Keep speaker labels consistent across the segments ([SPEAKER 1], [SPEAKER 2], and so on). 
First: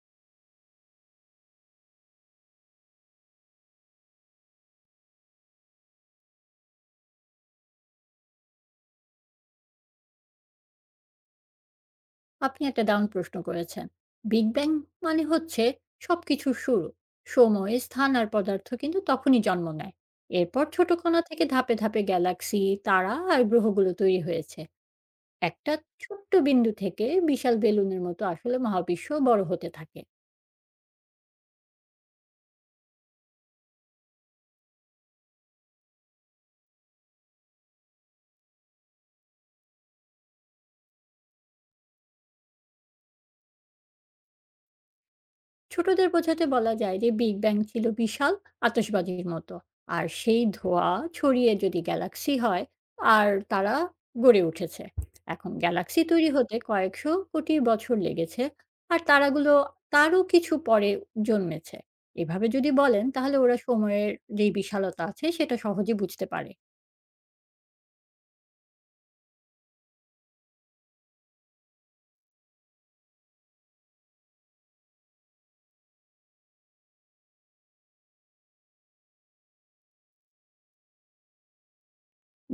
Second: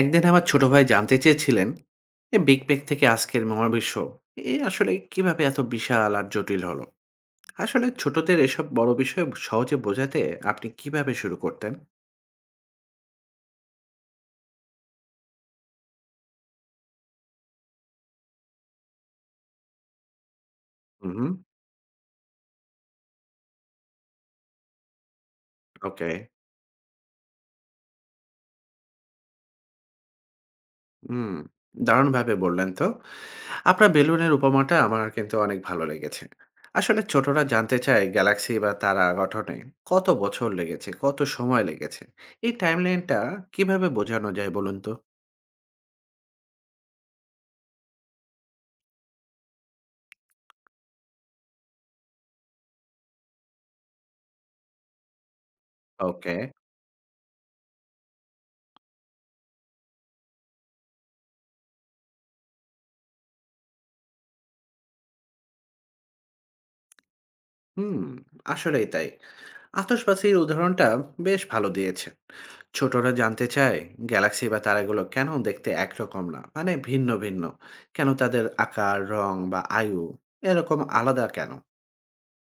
[SPEAKER 1] একদিন আমার ছোট ভাই জানতে চেয়েছিলেন যে বিগ ব্যাং থেকে আজকের মহাবিশ্ব এ আসলে কিভাবে এত বিশাল আর জটিল হলো? আসলে ছোটদের এসব বড় বিষয় সহজে বোঝাতে আপনি কিভাবে শুরু করতেন?
[SPEAKER 2] আপনি একটা দারুণ প্রশ্ন করেছেন। বিগ ব্যাং মানে হচ্ছে সবকিছুর শুরু। সময়, স্থান আর পদার্থ কিন্তু তখনই জন্ম নেয়। এরপর ছোট কণা
[SPEAKER 1] হুম।
[SPEAKER 2] থেকে ধাপে ধাপে গ্যালাক্সি, তারা আর গ্রহগুলো তৈরি হয়েছে। একটা
[SPEAKER 1] ওকে।
[SPEAKER 2] ছোট্ট বিন্দু থেকে বিশাল বেলুনের মতো আসলে মহাবিশ্ব বড় হতে থাকে।
[SPEAKER 1] হুম, দারুণভাবে বললেন তো। আপনার বেলুনের উপমাটা আমার কিন্তু অনেক ভালো লেগেছে। আসলে ছোটরা জানতে চায় গ্যালাক্সি বা তারা গঠনে কত বছর লেগেছে, কত সময় লেগেছে। এই টাইমলাইনটা কিভাবে বোঝানো যায় বলুন তো?
[SPEAKER 2] ছোটদের বোঝাতে বলা যায় যে বিগ ব্যাং ছিল বিশাল আতশবাজির মতো, আর সেই ধোঁয়া ছড়িয়ে যদি গ্যালাক্সি হয় আর তারা গড়ে উঠেছে। এখন গ্যালাক্সি তৈরি
[SPEAKER 1] ওকে।
[SPEAKER 2] হতে কয়েকশো কোটি বছর লেগেছে, আর তারাগুলো তারও কিছু পরে জন্মেছে। এভাবে যদি বলেন তাহলে ওরা সময়ের যেই বিশালতা আছে সেটা সহজে বুঝতে পারে।
[SPEAKER 1] হুম, আসলেই তাই। আতশবাজির উদাহরণটা বেশ ভালো দিয়েছেন। ছোটরা জানতে চায় গ্যালাক্সি বা তারাগুলো কেন দেখতে একরকম না, মানে ভিন্ন ভিন্ন। কেন তাদের আকার, রং বা আয়ু এরকম আলাদা কেন?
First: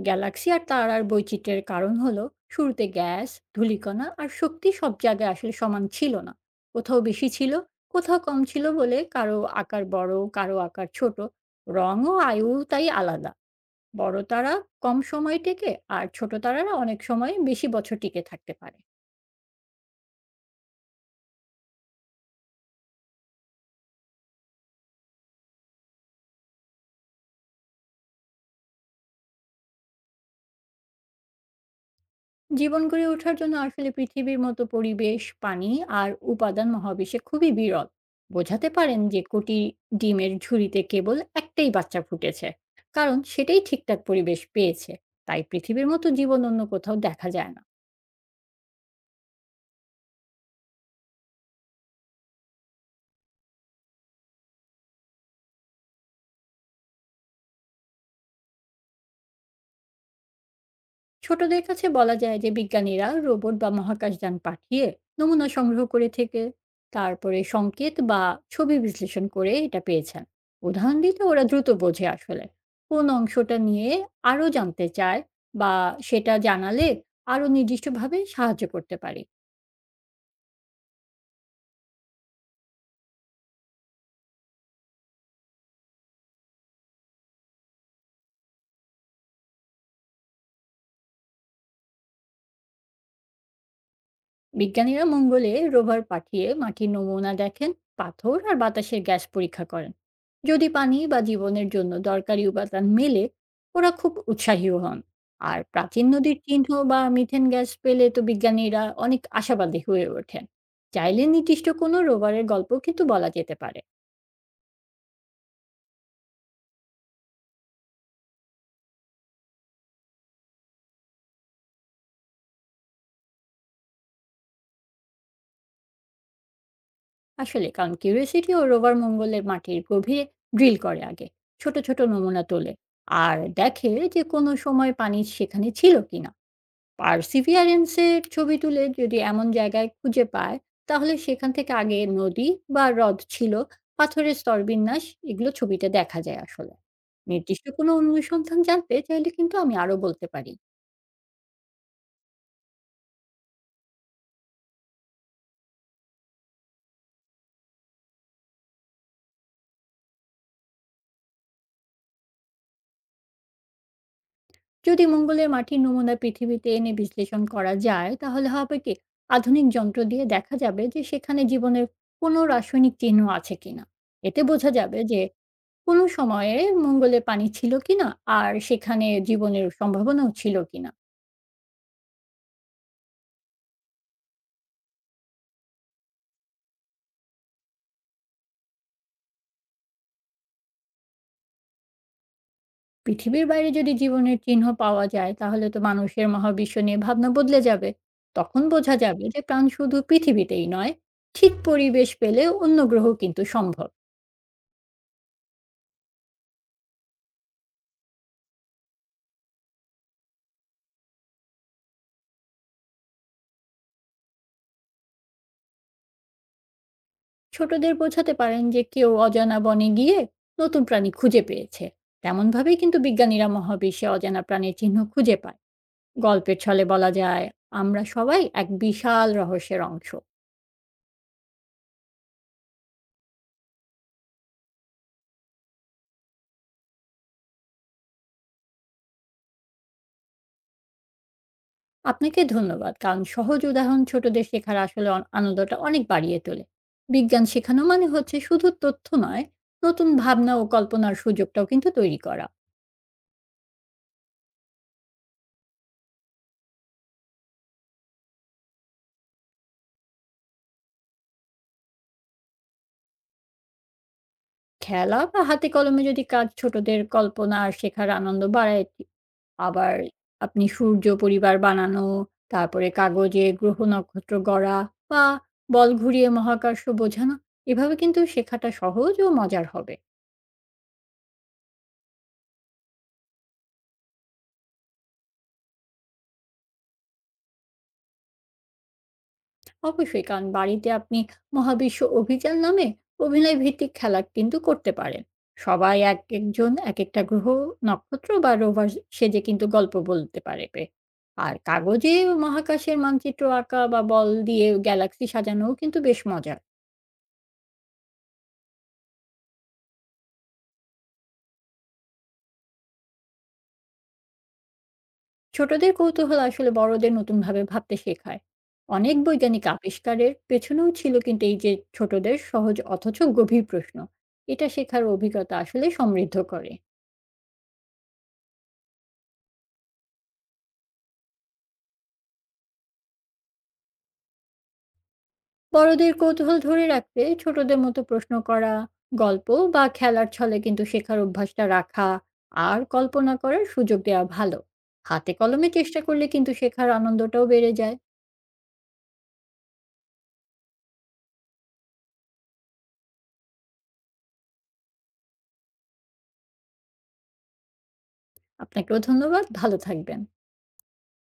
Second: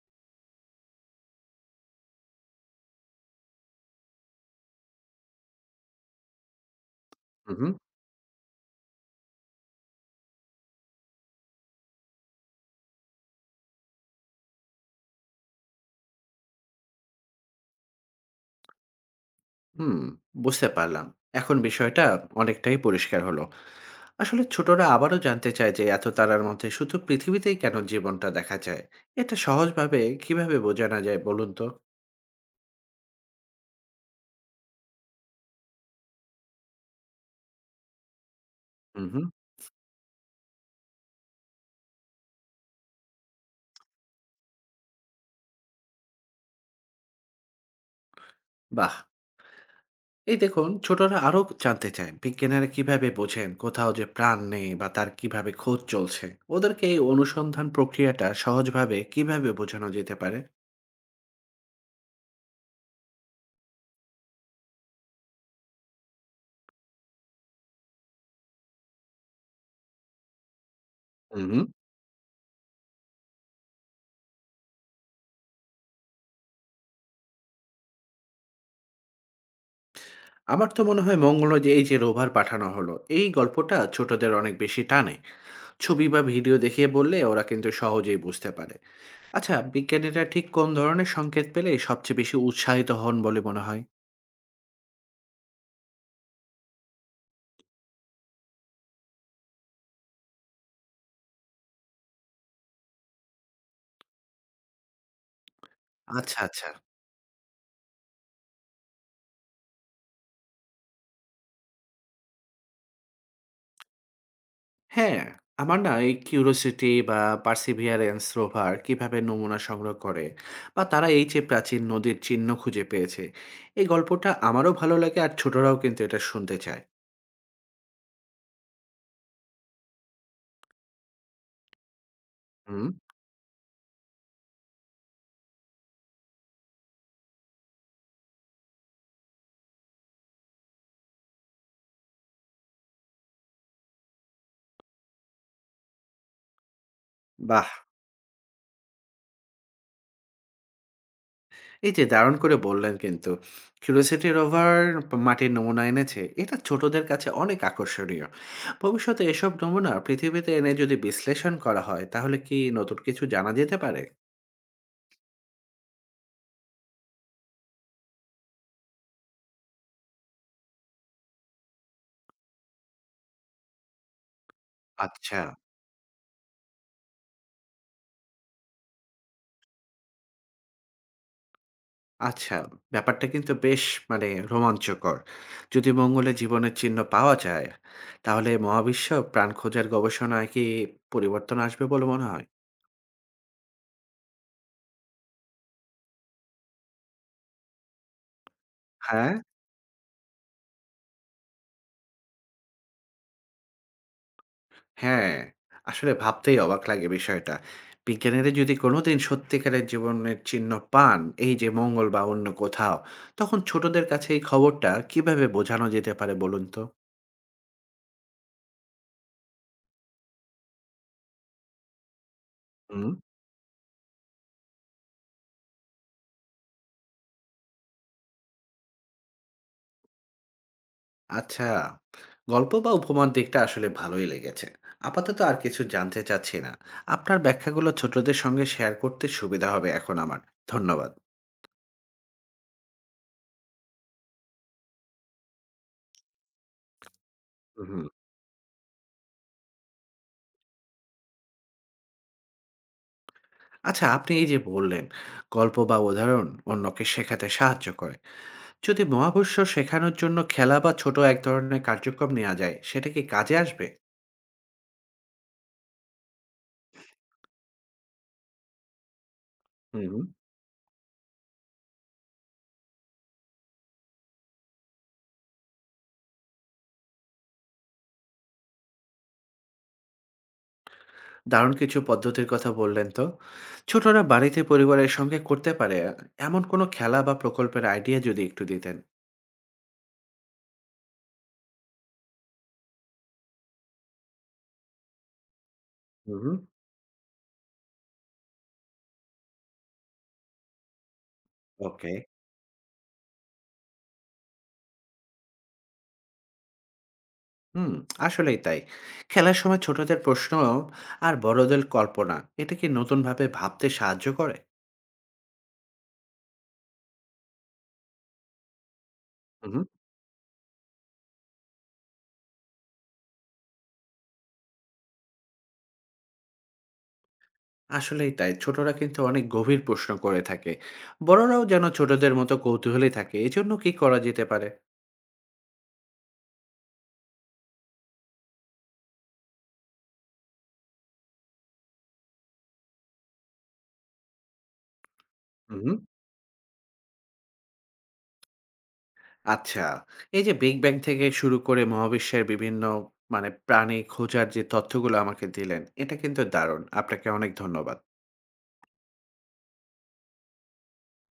[SPEAKER 2] গ্যালাক্সি আর তারার বৈচিত্র্যের কারণ হলো, শুরুতে গ্যাস, ধূলিকণা আর শক্তি সব জায়গায় আসলে সমান ছিল না। কোথাও বেশি ছিল,
[SPEAKER 1] হুম,
[SPEAKER 2] কোথাও কম ছিল বলে কারো আকার বড়, কারো আকার ছোট। রং ও আয়ু তাই আলাদা। বড় তারা কম সময় টেকে, আর ছোট তারারা অনেক সময় বেশি বছর টিকে থাকতে পারে।
[SPEAKER 1] হুম, বুঝতে পারলাম। এখন বিষয়টা অনেকটাই পরিষ্কার হলো। আসলে ছোটরা আবারও জানতে চায় যে এত তারার মধ্যে শুধু পৃথিবীতেই কেন জীবনটা দেখা যায়। এটা সহজভাবে কিভাবে বোঝানো যায় বলুন তো?
[SPEAKER 2] জীবন গড়ে ওঠার জন্য আসলে পৃথিবীর মতো পরিবেশ, পানি আর উপাদান মহাবিশ্বে খুবই বিরল। বোঝাতে পারেন
[SPEAKER 1] হুম,
[SPEAKER 2] যে
[SPEAKER 1] হুম।
[SPEAKER 2] কোটি ডিমের ঝুড়িতে কেবল একটাই বাচ্চা ফুটেছে। কারণ সেটাই ঠিকঠাক পরিবেশ পেয়েছে। তাই পৃথিবীর মতো জীবন অন্য কোথাও দেখা যায় না।
[SPEAKER 1] বাহ! এই দেখুন ছোটরা আরো জানতে চায় বিজ্ঞানীরা কিভাবে বোঝেন কোথাও যে প্রাণ নেই, বা তার কিভাবে খোঁজ চলছে। ওদেরকে এই অনুসন্ধান প্রক্রিয়াটা সহজভাবে কিভাবে বোঝানো যেতে পারে?
[SPEAKER 2] ছোটদের কাছে বলা যায় যে বিজ্ঞানীরা রোবট বা মহাকাশযান পাঠিয়ে নমুনা সংগ্রহ করে থেকে তারপরে সংকেত বা ছবি বিশ্লেষণ করে এটা পেয়েছেন। উদাহরণ দিতে ওরা
[SPEAKER 1] হুম।
[SPEAKER 2] দ্রুত বোঝে আসলে কোন অংশটা নিয়ে আরো জানতে চায়, বা সেটা জানালে আরো নির্দিষ্টভাবে সাহায্য করতে পারি।
[SPEAKER 1] আমার তো মনে হয় মঙ্গলে যে এই যে রোভার পাঠানো হলো, এই গল্পটা ছোটদের অনেক বেশি টানে। ছবি বা ভিডিও দেখিয়ে বললে ওরা কিন্তু সহজেই বুঝতে পারে। আচ্ছা, বিজ্ঞানীরা ঠিক কোন ধরনের সংকেত পেলে সবচেয়ে বেশি উৎসাহিত হন বলে মনে হয়?
[SPEAKER 2] বিজ্ঞানীরা মঙ্গলে রোভার পাঠিয়ে মাটির নমুনা দেখেন, পাথর আর বাতাসের গ্যাস পরীক্ষা করেন। যদি পানি বা জীবনের জন্য দরকারি উপাদান মেলে, ওরা খুব উৎসাহীও হন। আর প্রাচীন নদীর
[SPEAKER 1] আচ্ছা,
[SPEAKER 2] চিহ্ন
[SPEAKER 1] আচ্ছা।
[SPEAKER 2] বা মিথেন গ্যাস পেলে তো বিজ্ঞানীরা অনেক আশাবাদী হয়ে ওঠেন। চাইলে নির্দিষ্ট কোনো রোভারের গল্প কিন্তু বলা যেতে পারে।
[SPEAKER 1] হ্যাঁ, আমার না এই কিউরিওসিটি বা পার্সিভিয়ারেন্স রোভার কিভাবে নমুনা সংগ্রহ করে, বা তারা এই যে প্রাচীন নদীর চিহ্ন খুঁজে পেয়েছে, এই গল্পটা আমারও ভালো লাগে আর ছোটরাও কিন্তু এটা শুনতে চায়।
[SPEAKER 2] আসলে কারণ কিউরিয়াসিটি ও রোভার মঙ্গলের মাটির গভীরে ড্রিল করে আগে ছোট ছোট নমুনা তোলে,
[SPEAKER 1] হুম।
[SPEAKER 2] আর দেখে যে কোনো সময় পানি সেখানে ছিল কিনা। পার্সিভিয়ারেন্স এর ছবি তুলে যদি এমন জায়গায় খুঁজে পায়, তাহলে সেখান থেকে আগে নদী বা হ্রদ ছিল। পাথরের স্তরবিন্যাস এগুলো ছবিতে দেখা যায় আসলে। নির্দিষ্ট
[SPEAKER 1] বাহ,
[SPEAKER 2] কোনো অনুসন্ধান জানতে চাইলে কিন্তু আমি আরো বলতে পারি।
[SPEAKER 1] এই যে দারুণ করে বললেন কিন্তু! কিউরিওসিটি রোভার মাটির নমুনা এনেছে, এটা ছোটদের কাছে অনেক আকর্ষণীয়। ভবিষ্যতে এসব নমুনা পৃথিবীতে এনে যদি বিশ্লেষণ করা হয় তাহলে কি নতুন কিছু জানা যেতে পারে?
[SPEAKER 2] যদি মঙ্গলের মাটির নমুনা পৃথিবীতে এনে বিশ্লেষণ করা যায় তাহলে হবে কি, আধুনিক যন্ত্র দিয়ে দেখা যাবে যে সেখানে জীবনের কোনো রাসায়নিক চিহ্ন আছে কিনা। এতে বোঝা যাবে যে
[SPEAKER 1] আচ্ছা।
[SPEAKER 2] কোনো সময়ে মঙ্গলে পানি ছিল কিনা, আর সেখানে জীবনের সম্ভাবনাও ছিল কিনা।
[SPEAKER 1] আচ্ছা, ব্যাপারটা কিন্তু বেশ মানে রোমাঞ্চকর। যদি মঙ্গলে জীবনের চিহ্ন পাওয়া যায়, তাহলে মহাবিশ্ব প্রাণ খোঁজার গবেষণায় কি পরিবর্তন আসবে বলে মনে হয়?
[SPEAKER 2] পৃথিবীর বাইরে যদি জীবনের চিহ্ন পাওয়া যায় তাহলে তো মানুষের মহাবিশ্ব নিয়ে ভাবনা বদলে যাবে। তখন বোঝা যাবে
[SPEAKER 1] হ্যাঁ?
[SPEAKER 2] যে প্রাণ শুধু পৃথিবীতেই নয়, ঠিক পরিবেশ পেলে অন্য গ্রহ কিন্তু সম্ভব।
[SPEAKER 1] হ্যাঁ, আসলে ভাবতেই অবাক লাগে বিষয়টা। বিজ্ঞানীরা যদি কোনোদিন সত্যিকারের জীবনের চিহ্ন পান, এই যে মঙ্গল বা অন্য কোথাও, তখন ছোটদের কাছে এই খবরটা কিভাবে বোঝানো যেতে পারে বলুন তো?
[SPEAKER 2] ছোটদের বোঝাতে পারেন যে কেউ অজানা বনে গিয়ে নতুন প্রাণী খুঁজে পেয়েছে। তেমনভাবেই কিন্তু বিজ্ঞানীরা মহাবিশ্বে অজানা প্রাণীর চিহ্ন খুঁজে পায়। গল্পের ছলে বলা যায়, আমরা সবাই এক বিশাল রহস্যের অংশ।
[SPEAKER 1] আচ্ছা, গল্প বা উপমার দিকটা আসলে ভালোই লেগেছে। আপাতত আর কিছু জানতে চাচ্ছি না। আপনার ব্যাখ্যাগুলো ছোটদের সঙ্গে শেয়ার করতে সুবিধা হবে এখন আমার। ধন্যবাদ।
[SPEAKER 2] আপনাকে ধন্যবাদ কারণ সহজ উদাহরণ ছোটদের শেখার আসলে আনন্দটা অনেক বাড়িয়ে তোলে। বিজ্ঞান শেখানো
[SPEAKER 1] হুম।
[SPEAKER 2] মানে হচ্ছে শুধু তথ্য নয়, নতুন ভাবনা ও কল্পনার সুযোগটাও কিন্তু তৈরি করা।
[SPEAKER 1] আচ্ছা, আপনি এই যে বললেন, গল্প বা উদাহরণ অন্যকে শেখাতে সাহায্য করে। যদি মহাবিশ্ব শেখানোর জন্য খেলা বা ছোট এক ধরনের কার্যক্রম নেওয়া যায়, সেটা কি কাজে আসবে?
[SPEAKER 2] খেলা বা হাতে কলমে যদি কাজ ছোটদের কল্পনা আর শেখার আনন্দ বাড়ায়, আবার
[SPEAKER 1] হুম।
[SPEAKER 2] আপনি সূর্য পরিবার বানানো, তারপরে কাগজে গ্রহ নক্ষত্র গড়া, বা বল ঘুরিয়ে মহাকাশ বোঝানো, এভাবে কিন্তু শেখাটা সহজ ও মজার হবে।
[SPEAKER 1] দারুণ কিছু পদ্ধতির কথা বললেন তো। ছোটরা বাড়িতে পরিবারের সঙ্গে করতে পারে, এমন কোনো খেলা বা প্রকল্পের আইডিয়া যদি একটু দিতেন।
[SPEAKER 2] অবশ্যই, কারণ বাড়িতে আপনি মহাবিশ্ব অভিযান নামে অভিনয় ভিত্তিক খেলা কিন্তু করতে পারেন। সবাই এক
[SPEAKER 1] হুম।
[SPEAKER 2] একজন এক একটা গ্রহ, নক্ষত্র বা রোভার সেজে কিন্তু গল্প বলতে পারবে। আর
[SPEAKER 1] ওকে।
[SPEAKER 2] কাগজে মহাকাশের মানচিত্র আঁকা বা বল দিয়ে গ্যালাক্সি সাজানোও কিন্তু বেশ মজার।
[SPEAKER 1] হুম, আসলেই তাই। খেলার সময় ছোটদের প্রশ্ন আর বড়দের কল্পনা, এটা কি নতুনভাবে ভাবতে সাহায্য করে?
[SPEAKER 2] ছোটদের কৌতূহল আসলে বড়দের নতুনভাবে ভাবতে শেখায়। অনেক বৈজ্ঞানিক
[SPEAKER 1] হুম, হুম,
[SPEAKER 2] আবিষ্কারের পেছনেও ছিল কিন্তু এই যে ছোটদের সহজ অথচ গভীর প্রশ্ন। এটা শেখার অভিজ্ঞতা আসলে সমৃদ্ধ করে।
[SPEAKER 1] আসলেই তাই। ছোটরা কিন্তু অনেক গভীর প্রশ্ন করে থাকে। বড়রাও যেন ছোটদের মতো কৌতূহলী থাকে, এজন্য কি করা যেতে পারে?
[SPEAKER 2] বড়দের কৌতূহল ধরে রাখতে ছোটদের মতো প্রশ্ন করা, গল্প বা খেলার ছলে কিন্তু শেখার অভ্যাসটা রাখা, আর কল্পনা করার সুযোগ দেওয়া ভালো। হাতে কলমে
[SPEAKER 1] হুম, হুম।
[SPEAKER 2] চেষ্টা করলে কিন্তু শেখার আনন্দটাও বেড়ে যায়।
[SPEAKER 1] আচ্ছা, এই যে বিগ ব্যাং থেকে শুরু করে মহাবিশ্বের বিভিন্ন মানে প্রাণী খোঁজার যে তথ্যগুলো আমাকে দিলেন, এটা কিন্তু দারুণ। আপনাকে অনেক ধন্যবাদ।
[SPEAKER 2] আপনাকেও ধন্যবাদ। ভালো থাকবেন।